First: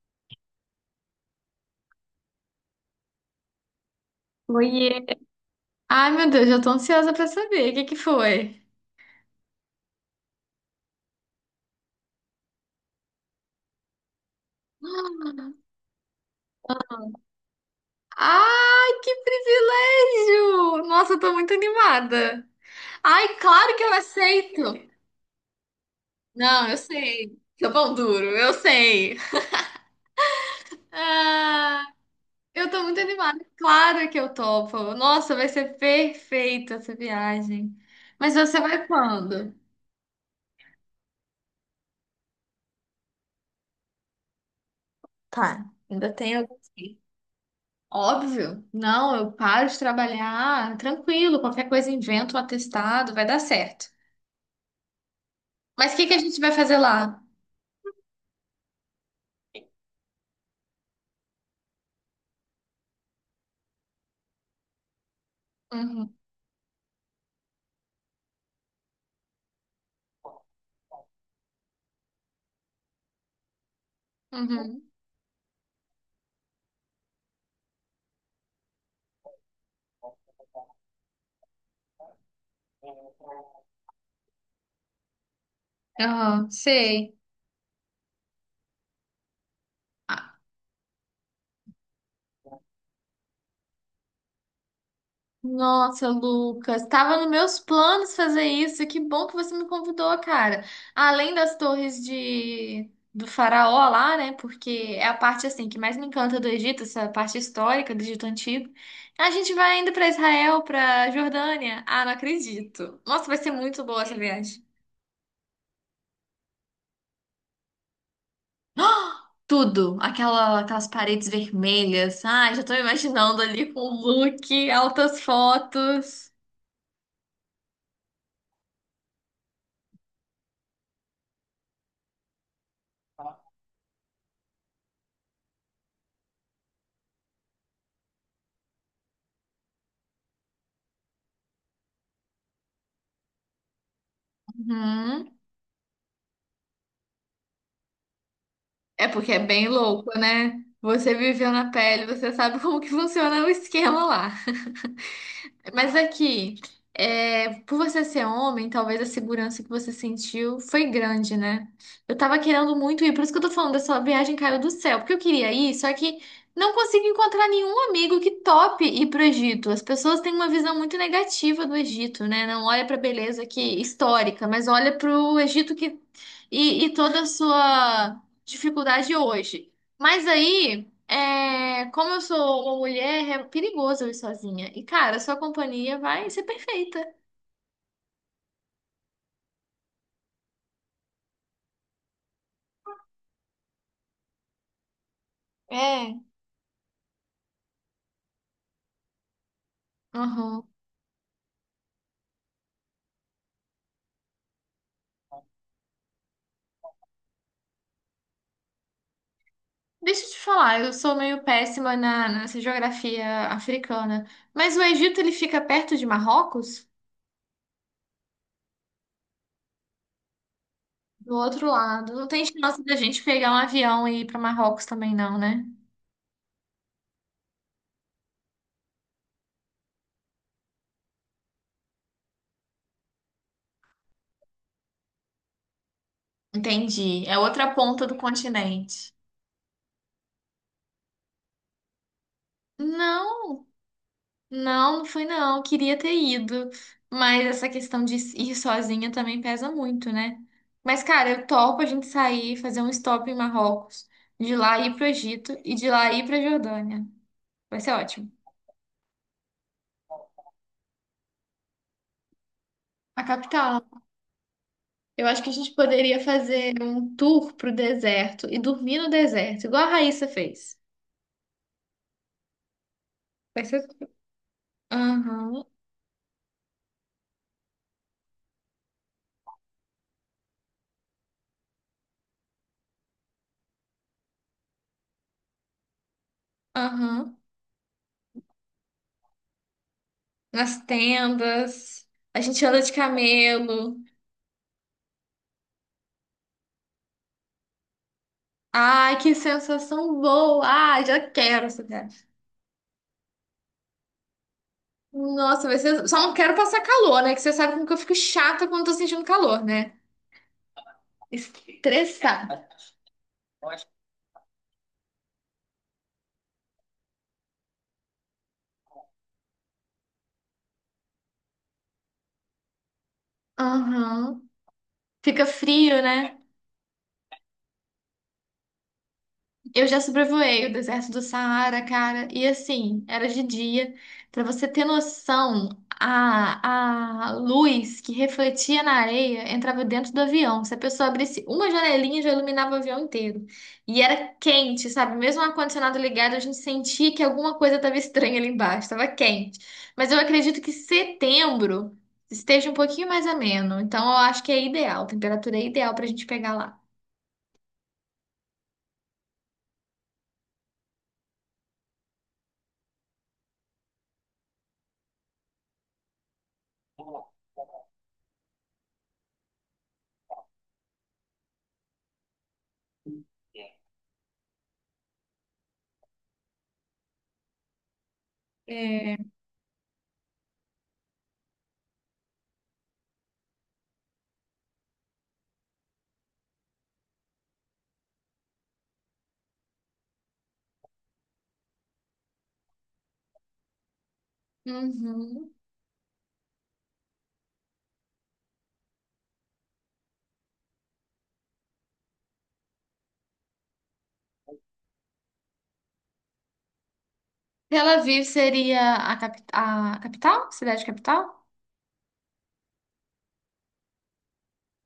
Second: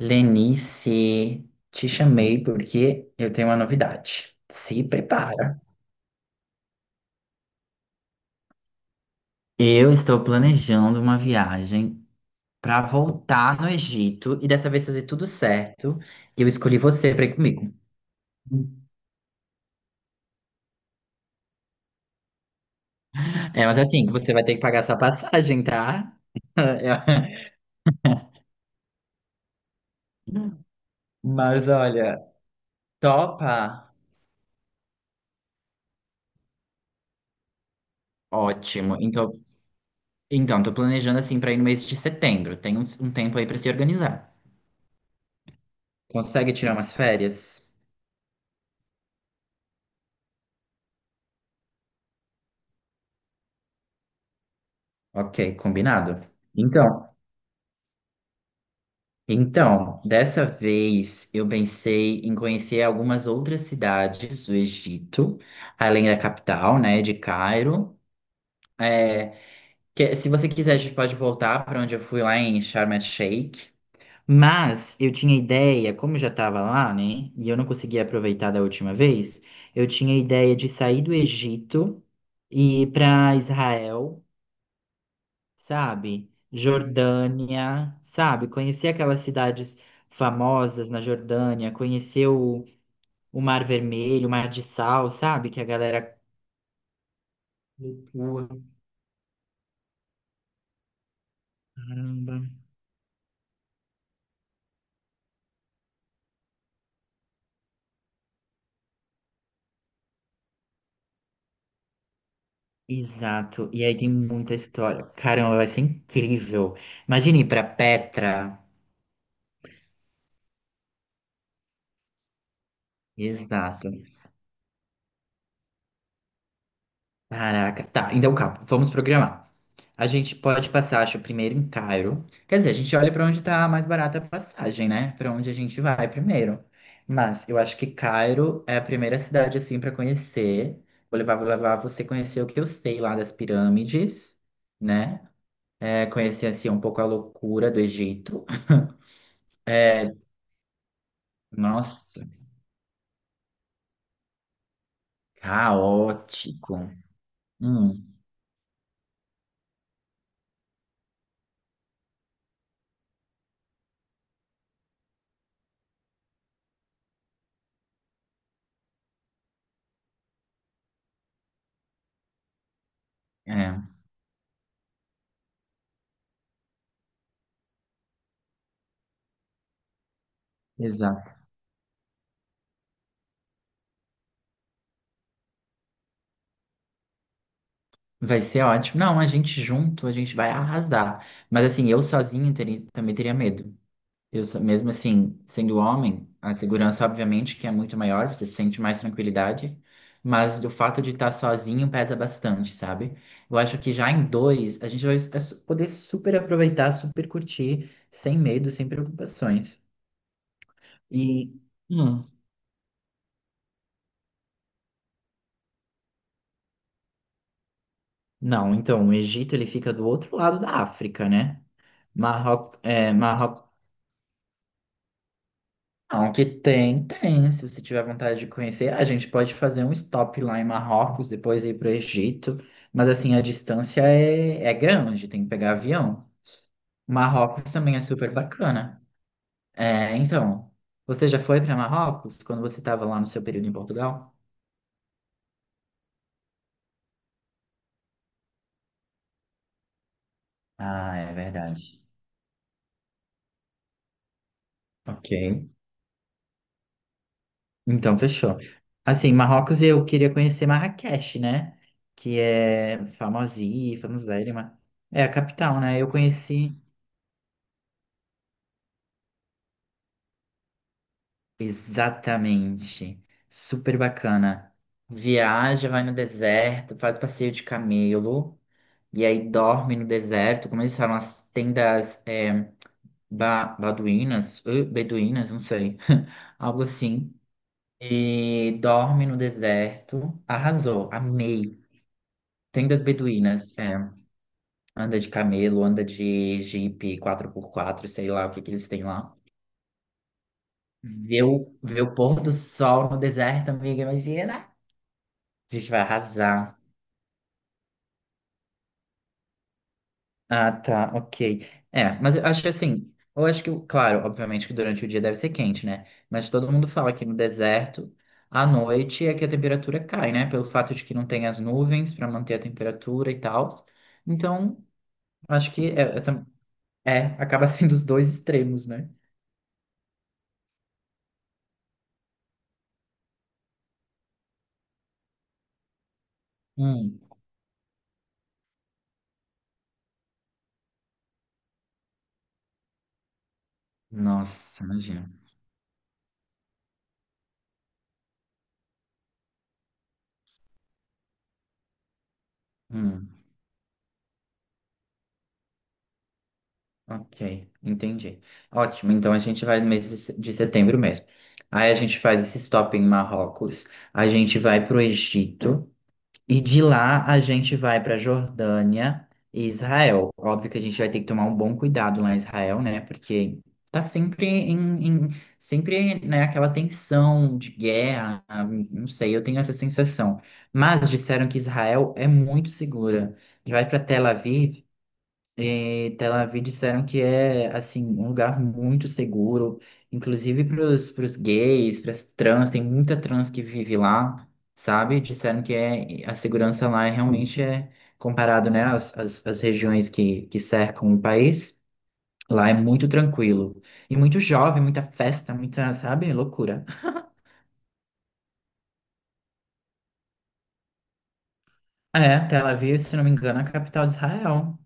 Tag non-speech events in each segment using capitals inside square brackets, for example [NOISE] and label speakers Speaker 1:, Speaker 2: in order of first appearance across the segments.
Speaker 1: Lenice, te chamei porque eu tenho uma novidade. Se
Speaker 2: Oiê.
Speaker 1: prepara.
Speaker 2: Ai, meu Deus, eu tô ansiosa pra saber. O que que foi?
Speaker 1: Eu estou planejando uma viagem para voltar no Egito e dessa vez fazer tudo certo. E eu escolhi você para ir comigo.
Speaker 2: Ai, que privilégio! Nossa, eu tô muito animada. Ai,
Speaker 1: É,
Speaker 2: claro
Speaker 1: mas
Speaker 2: que eu
Speaker 1: assim, você vai ter que pagar
Speaker 2: aceito.
Speaker 1: sua passagem, tá?
Speaker 2: Não, eu
Speaker 1: [LAUGHS]
Speaker 2: sei. Seu pão duro, eu sei.
Speaker 1: É. Mas
Speaker 2: Ah,
Speaker 1: olha,
Speaker 2: eu tô muito animada.
Speaker 1: topa?
Speaker 2: Claro que eu topo. Nossa, vai ser perfeita essa viagem. Mas você vai
Speaker 1: Ótimo. Então,
Speaker 2: quando?
Speaker 1: então, tô planejando assim para ir no mês de setembro. Tem um tempo aí para se organizar.
Speaker 2: Tá, ainda tem
Speaker 1: Consegue
Speaker 2: alguns
Speaker 1: tirar umas
Speaker 2: dias.
Speaker 1: férias?
Speaker 2: Óbvio. Não, eu paro de trabalhar, tranquilo, qualquer coisa invento um atestado, vai dar certo.
Speaker 1: Ok,
Speaker 2: Mas o que que a
Speaker 1: combinado.
Speaker 2: gente vai fazer
Speaker 1: Então,
Speaker 2: lá?
Speaker 1: então, dessa vez eu pensei em conhecer algumas outras cidades do Egito, além
Speaker 2: Uhum,
Speaker 1: da capital, né, de Cairo. É, se você quiser, a gente pode voltar para onde eu fui lá em Sharm el-Sheikh.
Speaker 2: uhum.
Speaker 1: Mas eu tinha ideia, como eu já estava lá, né, e eu não conseguia aproveitar da última vez, eu tinha ideia de sair do Egito e ir para Israel. Sabe?
Speaker 2: Aham, sei.
Speaker 1: Jordânia, sabe? Conhecer aquelas cidades
Speaker 2: Ah,
Speaker 1: famosas na Jordânia, conhecer o Mar Vermelho, o Mar de Sal, sabe? Que a
Speaker 2: nossa,
Speaker 1: galera
Speaker 2: Lucas, estava nos meus planos fazer
Speaker 1: cultua.
Speaker 2: isso. E que bom que você me convidou, cara. Além das torres
Speaker 1: Caramba.
Speaker 2: de do faraó lá, né? Porque é a parte assim que mais me encanta do Egito, essa parte histórica do Egito antigo. A gente vai ainda para Israel, para Jordânia. Ah, não acredito. Nossa, vai ser
Speaker 1: Exato.
Speaker 2: muito
Speaker 1: E aí
Speaker 2: boa
Speaker 1: tem
Speaker 2: essa
Speaker 1: muita
Speaker 2: viagem.
Speaker 1: história. Caramba, vai ser incrível. Imagine ir para Petra.
Speaker 2: Tudo, aquelas paredes vermelhas. Ai, já tô me imaginando ali com
Speaker 1: Exato.
Speaker 2: o look, altas fotos.
Speaker 1: Caraca, tá. Então, calma, vamos programar. A gente pode passar, acho, primeiro em Cairo. Quer dizer, a gente olha pra onde tá mais barata a passagem, né? Pra onde a gente vai primeiro. Mas eu acho que Cairo é a primeira cidade, assim, pra conhecer. Vou levar você conhecer o que eu sei lá das pirâmides, né?
Speaker 2: Uhum.
Speaker 1: É, conhecer, assim, um pouco a loucura do Egito. [LAUGHS]
Speaker 2: É porque é bem louco, né? Você viveu na pele,
Speaker 1: Nossa,
Speaker 2: você sabe como que funciona o esquema lá. Mas aqui,
Speaker 1: caótico.
Speaker 2: é, por você
Speaker 1: Hum,
Speaker 2: ser homem, talvez a segurança que você sentiu foi grande, né? Eu tava querendo muito ir, por isso que eu tô falando dessa viagem caiu do céu, porque eu queria ir, só que não consigo encontrar nenhum amigo que tope ir pro Egito. As pessoas têm uma visão muito negativa do Egito, né? Não olha pra beleza que
Speaker 1: é,
Speaker 2: histórica, mas olha pro Egito que e toda a sua dificuldade hoje. Mas aí é, como eu sou uma mulher, é perigoso eu ir sozinha. E, cara, sua companhia vai ser perfeita.
Speaker 1: Vai ser ótimo. Não, a gente junto, a gente vai arrasar. Mas assim, eu sozinho também teria medo. Mesmo assim, sendo
Speaker 2: É.
Speaker 1: homem, a segurança obviamente que é muito maior, você sente mais tranquilidade, mas
Speaker 2: Uhum.
Speaker 1: do fato de estar sozinho pesa bastante, sabe? Eu acho que já em dois, a gente poder super aproveitar, super curtir, sem medo, sem preocupações.
Speaker 2: Deixa eu te falar, eu sou meio
Speaker 1: E,
Speaker 2: péssima
Speaker 1: hum,
Speaker 2: nessa geografia africana. Mas o Egito, ele fica perto de Marrocos?
Speaker 1: não, então, o Egito ele fica do outro lado da África,
Speaker 2: Do
Speaker 1: né?
Speaker 2: outro lado. Não tem
Speaker 1: Marrocos,
Speaker 2: chance da gente pegar um avião e ir para Marrocos também, não, né?
Speaker 1: não, que tem, tem. Se você tiver vontade de conhecer, a gente pode fazer um stop lá em Marrocos, depois ir para o Egito. Mas assim, a distância é grande, tem que pegar avião.
Speaker 2: Entendi. É
Speaker 1: Marrocos
Speaker 2: outra
Speaker 1: também é
Speaker 2: ponta do
Speaker 1: super bacana.
Speaker 2: continente.
Speaker 1: É, então, você já foi para Marrocos quando você estava lá no seu
Speaker 2: Não.
Speaker 1: período em Portugal?
Speaker 2: Não, não fui não. Queria ter ido. Mas essa questão de ir sozinha também pesa muito, né? Mas,
Speaker 1: Ah,
Speaker 2: cara,
Speaker 1: é
Speaker 2: eu topo a
Speaker 1: verdade.
Speaker 2: gente sair, fazer um stop em Marrocos, de lá ir pro
Speaker 1: Ok.
Speaker 2: Egito e de lá ir pra Jordânia. Vai ser
Speaker 1: Então,
Speaker 2: ótimo.
Speaker 1: fechou. Assim, Marrocos eu queria conhecer Marrakech, né? Que é
Speaker 2: A capital.
Speaker 1: famosíssima, famosérrima. É
Speaker 2: Eu
Speaker 1: a
Speaker 2: acho que a gente
Speaker 1: capital, né? Eu
Speaker 2: poderia fazer
Speaker 1: conheci.
Speaker 2: um tour pro deserto e dormir no deserto, igual a Raíssa fez.
Speaker 1: Exatamente.
Speaker 2: Vai ser.
Speaker 1: Super bacana.
Speaker 2: Aham,
Speaker 1: Viaja, vai no deserto, faz passeio de camelo, e aí dorme no deserto, como eles falam, as tendas é, baduínas, beduínas, não sei, [LAUGHS] algo assim.
Speaker 2: aham.
Speaker 1: E dorme no deserto.
Speaker 2: Nas
Speaker 1: Arrasou, amei.
Speaker 2: tendas. A gente anda de
Speaker 1: Tendas beduínas,
Speaker 2: camelo.
Speaker 1: é, anda de camelo, anda de jipe quatro por quatro sei lá o que que eles têm
Speaker 2: Ai, que
Speaker 1: lá.
Speaker 2: sensação boa! Ai, já
Speaker 1: Ver
Speaker 2: quero
Speaker 1: o,
Speaker 2: essa
Speaker 1: ver o
Speaker 2: viagem.
Speaker 1: pôr do sol no deserto, amiga, imagina!
Speaker 2: Nossa,
Speaker 1: A
Speaker 2: vai
Speaker 1: gente vai
Speaker 2: ser. Só não quero
Speaker 1: arrasar.
Speaker 2: passar calor, né? Que você sabe como que eu fico chata quando tô sentindo calor, né?
Speaker 1: Ah, tá, ok. É, mas eu acho
Speaker 2: Estressada.
Speaker 1: que assim, eu acho que, claro, obviamente que durante o dia deve ser quente, né? Mas todo mundo fala que no deserto, à noite é que a temperatura cai, né? Pelo fato de que não tem as nuvens para manter a temperatura e tal.
Speaker 2: Aham.
Speaker 1: Então,
Speaker 2: Fica
Speaker 1: acho que
Speaker 2: frio, né?
Speaker 1: acaba [LAUGHS] sendo os dois extremos, né?
Speaker 2: Eu já sobrevoei o deserto do Saara, cara, e assim, era de dia. Pra você ter noção,
Speaker 1: Hum.
Speaker 2: a luz que refletia na areia entrava dentro do avião. Se a pessoa abrisse uma janelinha, já iluminava o avião inteiro. E era
Speaker 1: Nossa,
Speaker 2: quente, sabe?
Speaker 1: imagina.
Speaker 2: Mesmo o ar-condicionado ligado, a gente sentia que alguma coisa estava estranha ali embaixo, estava quente. Mas eu acredito que setembro esteja um pouquinho mais
Speaker 1: Hum.
Speaker 2: ameno. Então eu acho que é ideal, a temperatura é ideal pra gente pegar lá.
Speaker 1: Ok, entendi. Ótimo, então a gente vai no mês de se- de setembro mesmo. Aí a gente faz esse stop em Marrocos, a gente vai para o Egito e de lá a gente vai para Jordânia e Israel. Óbvio que a gente vai ter que tomar um bom cuidado lá em Israel, né? Porque tá sempre em, em- sempre, né, aquela tensão de guerra, ah, não
Speaker 2: É.
Speaker 1: sei, eu tenho essa sensação. Mas disseram que Israel é muito segura. Vai para Tel Aviv. E Tel Aviv disseram que é assim um lugar muito seguro, inclusive para os gays, para as trans, tem muita trans que vive lá, sabe?
Speaker 2: Uhum.
Speaker 1: Disseram que é, a segurança lá é, realmente é comparado, né, às regiões que cercam o país. Lá é muito tranquilo. E muito jovem, muita festa, muita, sabe, loucura.
Speaker 2: Tel Aviv seria a, capital? Cidade capital?
Speaker 1: É, Tel Aviv, se não me engano, é a capital de Israel.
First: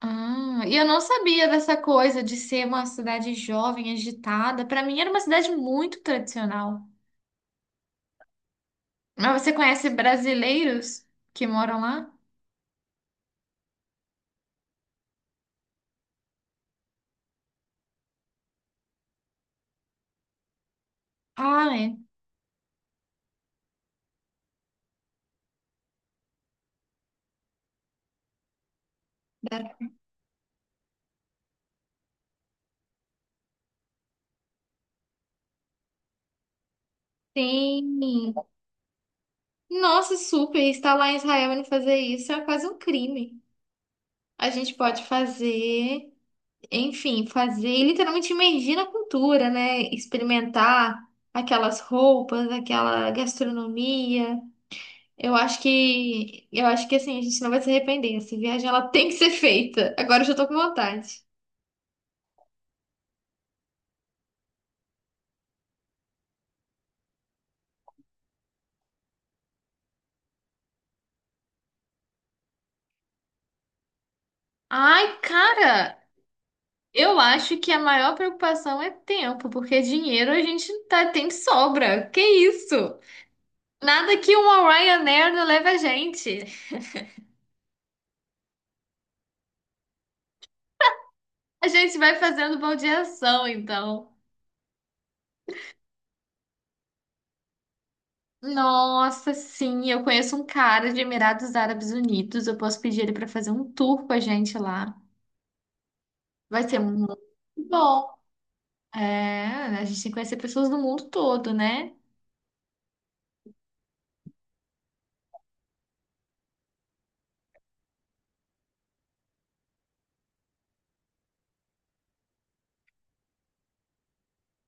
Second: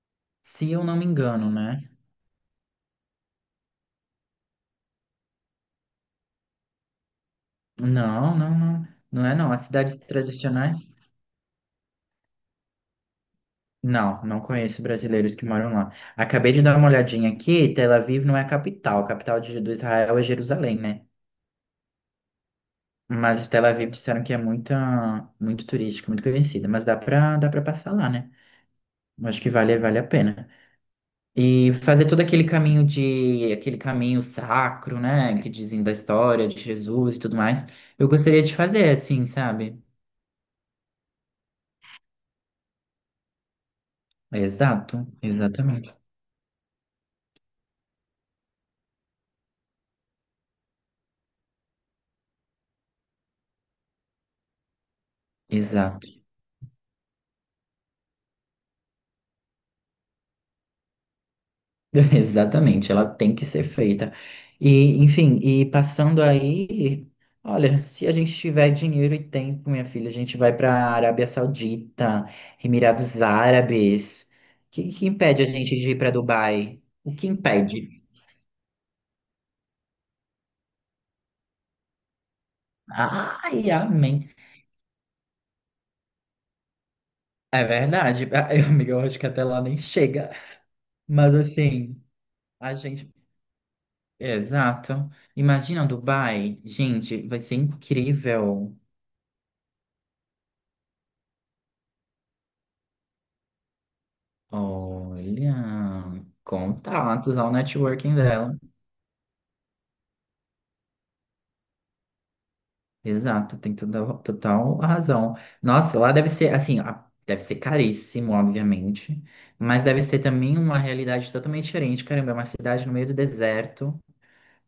Speaker 2: Ah,
Speaker 1: Se
Speaker 2: e
Speaker 1: eu
Speaker 2: eu
Speaker 1: não
Speaker 2: não
Speaker 1: me
Speaker 2: sabia
Speaker 1: engano,
Speaker 2: dessa
Speaker 1: né?
Speaker 2: coisa de ser uma cidade jovem, agitada. Para mim era uma cidade muito tradicional.
Speaker 1: Não. Não é
Speaker 2: Mas
Speaker 1: não.
Speaker 2: você
Speaker 1: As
Speaker 2: conhece
Speaker 1: cidades tradicionais.
Speaker 2: brasileiros que moram lá?
Speaker 1: Não, não conheço brasileiros que moram lá. Acabei de dar uma olhadinha aqui, Tel Aviv não é a capital. A capital do Israel é Jerusalém, né?
Speaker 2: Ah, é.
Speaker 1: Mas Tel Aviv disseram que é muito, muito turística, muito conhecida. Mas dá pra passar lá, né? Eu acho que
Speaker 2: Dá-
Speaker 1: vale a pena. E fazer todo aquele aquele caminho sacro, né? Que dizem da história de Jesus e tudo mais. Eu
Speaker 2: tem.
Speaker 1: gostaria de fazer, assim, sabe?
Speaker 2: Nossa, super. Estar lá em Israel e não fazer isso é quase um crime. A gente pode
Speaker 1: Exato, exatamente.
Speaker 2: fazer, enfim, fazer e literalmente imergir na cultura, né? Experimentar aquelas roupas, aquela gastronomia.
Speaker 1: Exato.
Speaker 2: Eu acho que assim, a gente não vai se arrepender. Essa viagem ela tem que ser feita. Agora eu já tô com vontade.
Speaker 1: [LAUGHS] Exatamente, ela tem que ser feita. E, enfim, e passando aí, olha, se a gente tiver dinheiro e tempo, minha filha, a gente vai para Arábia Saudita, Emirados Árabes. O que
Speaker 2: Ai,
Speaker 1: impede a gente de
Speaker 2: cara,
Speaker 1: ir para Dubai? O
Speaker 2: eu
Speaker 1: que
Speaker 2: acho que a
Speaker 1: impede?
Speaker 2: maior preocupação é tempo, porque dinheiro a gente tá, tem de sobra. Que isso?
Speaker 1: Ai, amém.
Speaker 2: Nada que uma Ryanair não leve a gente.
Speaker 1: É verdade. [LAUGHS] Ai, amiga, eu acho que até lá nem chega. Mas
Speaker 2: A gente
Speaker 1: assim,
Speaker 2: vai fazendo
Speaker 1: a gente.
Speaker 2: baldeação, então.
Speaker 1: Exato. Imagina Dubai, gente, vai ser incrível.
Speaker 2: Nossa, sim, eu conheço um cara de Emirados Árabes Unidos. Eu posso pedir ele para fazer um tour com a gente lá.
Speaker 1: Olha,
Speaker 2: Vai ser muito
Speaker 1: contatos ao networking
Speaker 2: bom.
Speaker 1: dela.
Speaker 2: É, a gente tem que conhecer pessoas do mundo todo, né?
Speaker 1: Exato, tem toda, total razão. Nossa, lá deve ser assim, deve ser caríssimo, obviamente, mas deve ser também uma realidade totalmente diferente. Caramba, é uma cidade no meio do deserto,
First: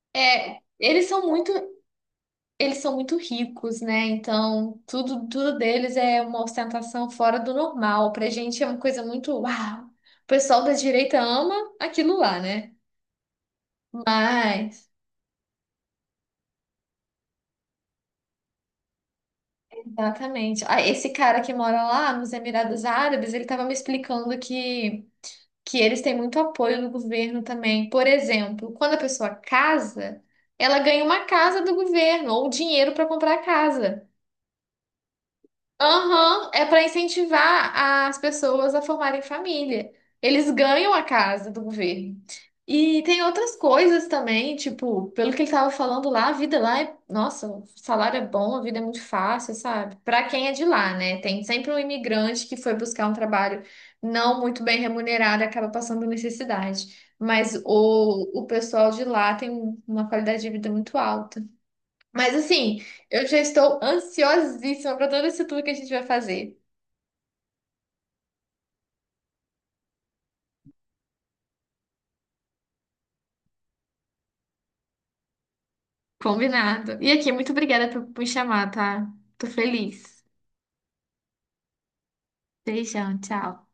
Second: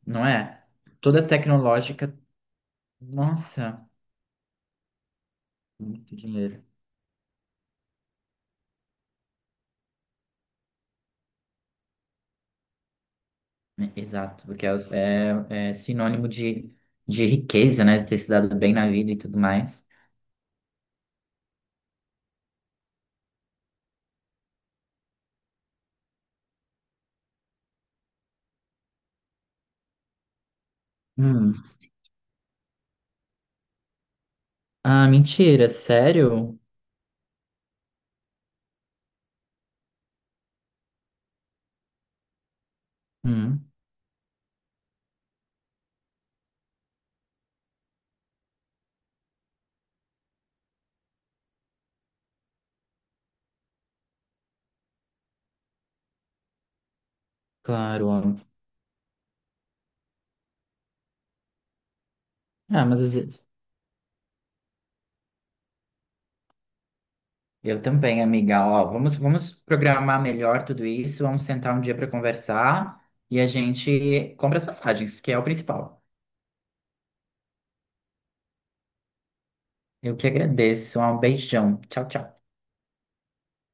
Speaker 1: não
Speaker 2: É,
Speaker 1: é?
Speaker 2: eles são
Speaker 1: Toda
Speaker 2: muito,
Speaker 1: tecnológica.
Speaker 2: eles são muito ricos,
Speaker 1: Nossa,
Speaker 2: né? Então, tudo deles
Speaker 1: muito
Speaker 2: é uma
Speaker 1: dinheiro.
Speaker 2: ostentação fora do normal. Pra gente é uma coisa muito, uau. O pessoal da direita ama aquilo lá, né?
Speaker 1: Né? Exato, porque é,
Speaker 2: Mas
Speaker 1: é sinônimo de riqueza, né? De ter se dado bem na vida e tudo mais.
Speaker 2: exatamente. Ah, esse cara que mora lá nos Emirados Árabes, ele estava me explicando que eles têm muito apoio do governo também. Por exemplo, quando a pessoa casa, ela ganha uma
Speaker 1: Hum.
Speaker 2: casa do governo ou dinheiro para comprar a casa.
Speaker 1: Ah, mentira,
Speaker 2: Aham,
Speaker 1: sério?
Speaker 2: é para incentivar as pessoas a formarem família. Eles ganham a casa do governo. E tem outras
Speaker 1: Hum.
Speaker 2: coisas também, tipo, pelo que ele estava falando lá, a vida lá é, nossa, o salário é bom, a vida é muito fácil, sabe? Para quem é de lá, né? Tem sempre um imigrante que foi buscar um trabalho não muito bem remunerado e acaba passando necessidade. Mas
Speaker 1: Claro,
Speaker 2: o
Speaker 1: ó.
Speaker 2: pessoal de lá tem uma qualidade de vida muito alta. Mas assim,
Speaker 1: Ah, mas às
Speaker 2: eu já
Speaker 1: vezes-
Speaker 2: estou ansiosíssima para todo esse tour que a gente vai fazer.
Speaker 1: eu também, amiga. Ó, vamos programar melhor tudo isso. Vamos sentar um dia para conversar e a gente compra as passagens, que é o principal.
Speaker 2: Combinado. E aqui, muito obrigada por me chamar, tá? Tô
Speaker 1: Eu
Speaker 2: feliz.
Speaker 1: que agradeço. Um beijão. Tchau, tchau.
Speaker 2: Beijão, tchau.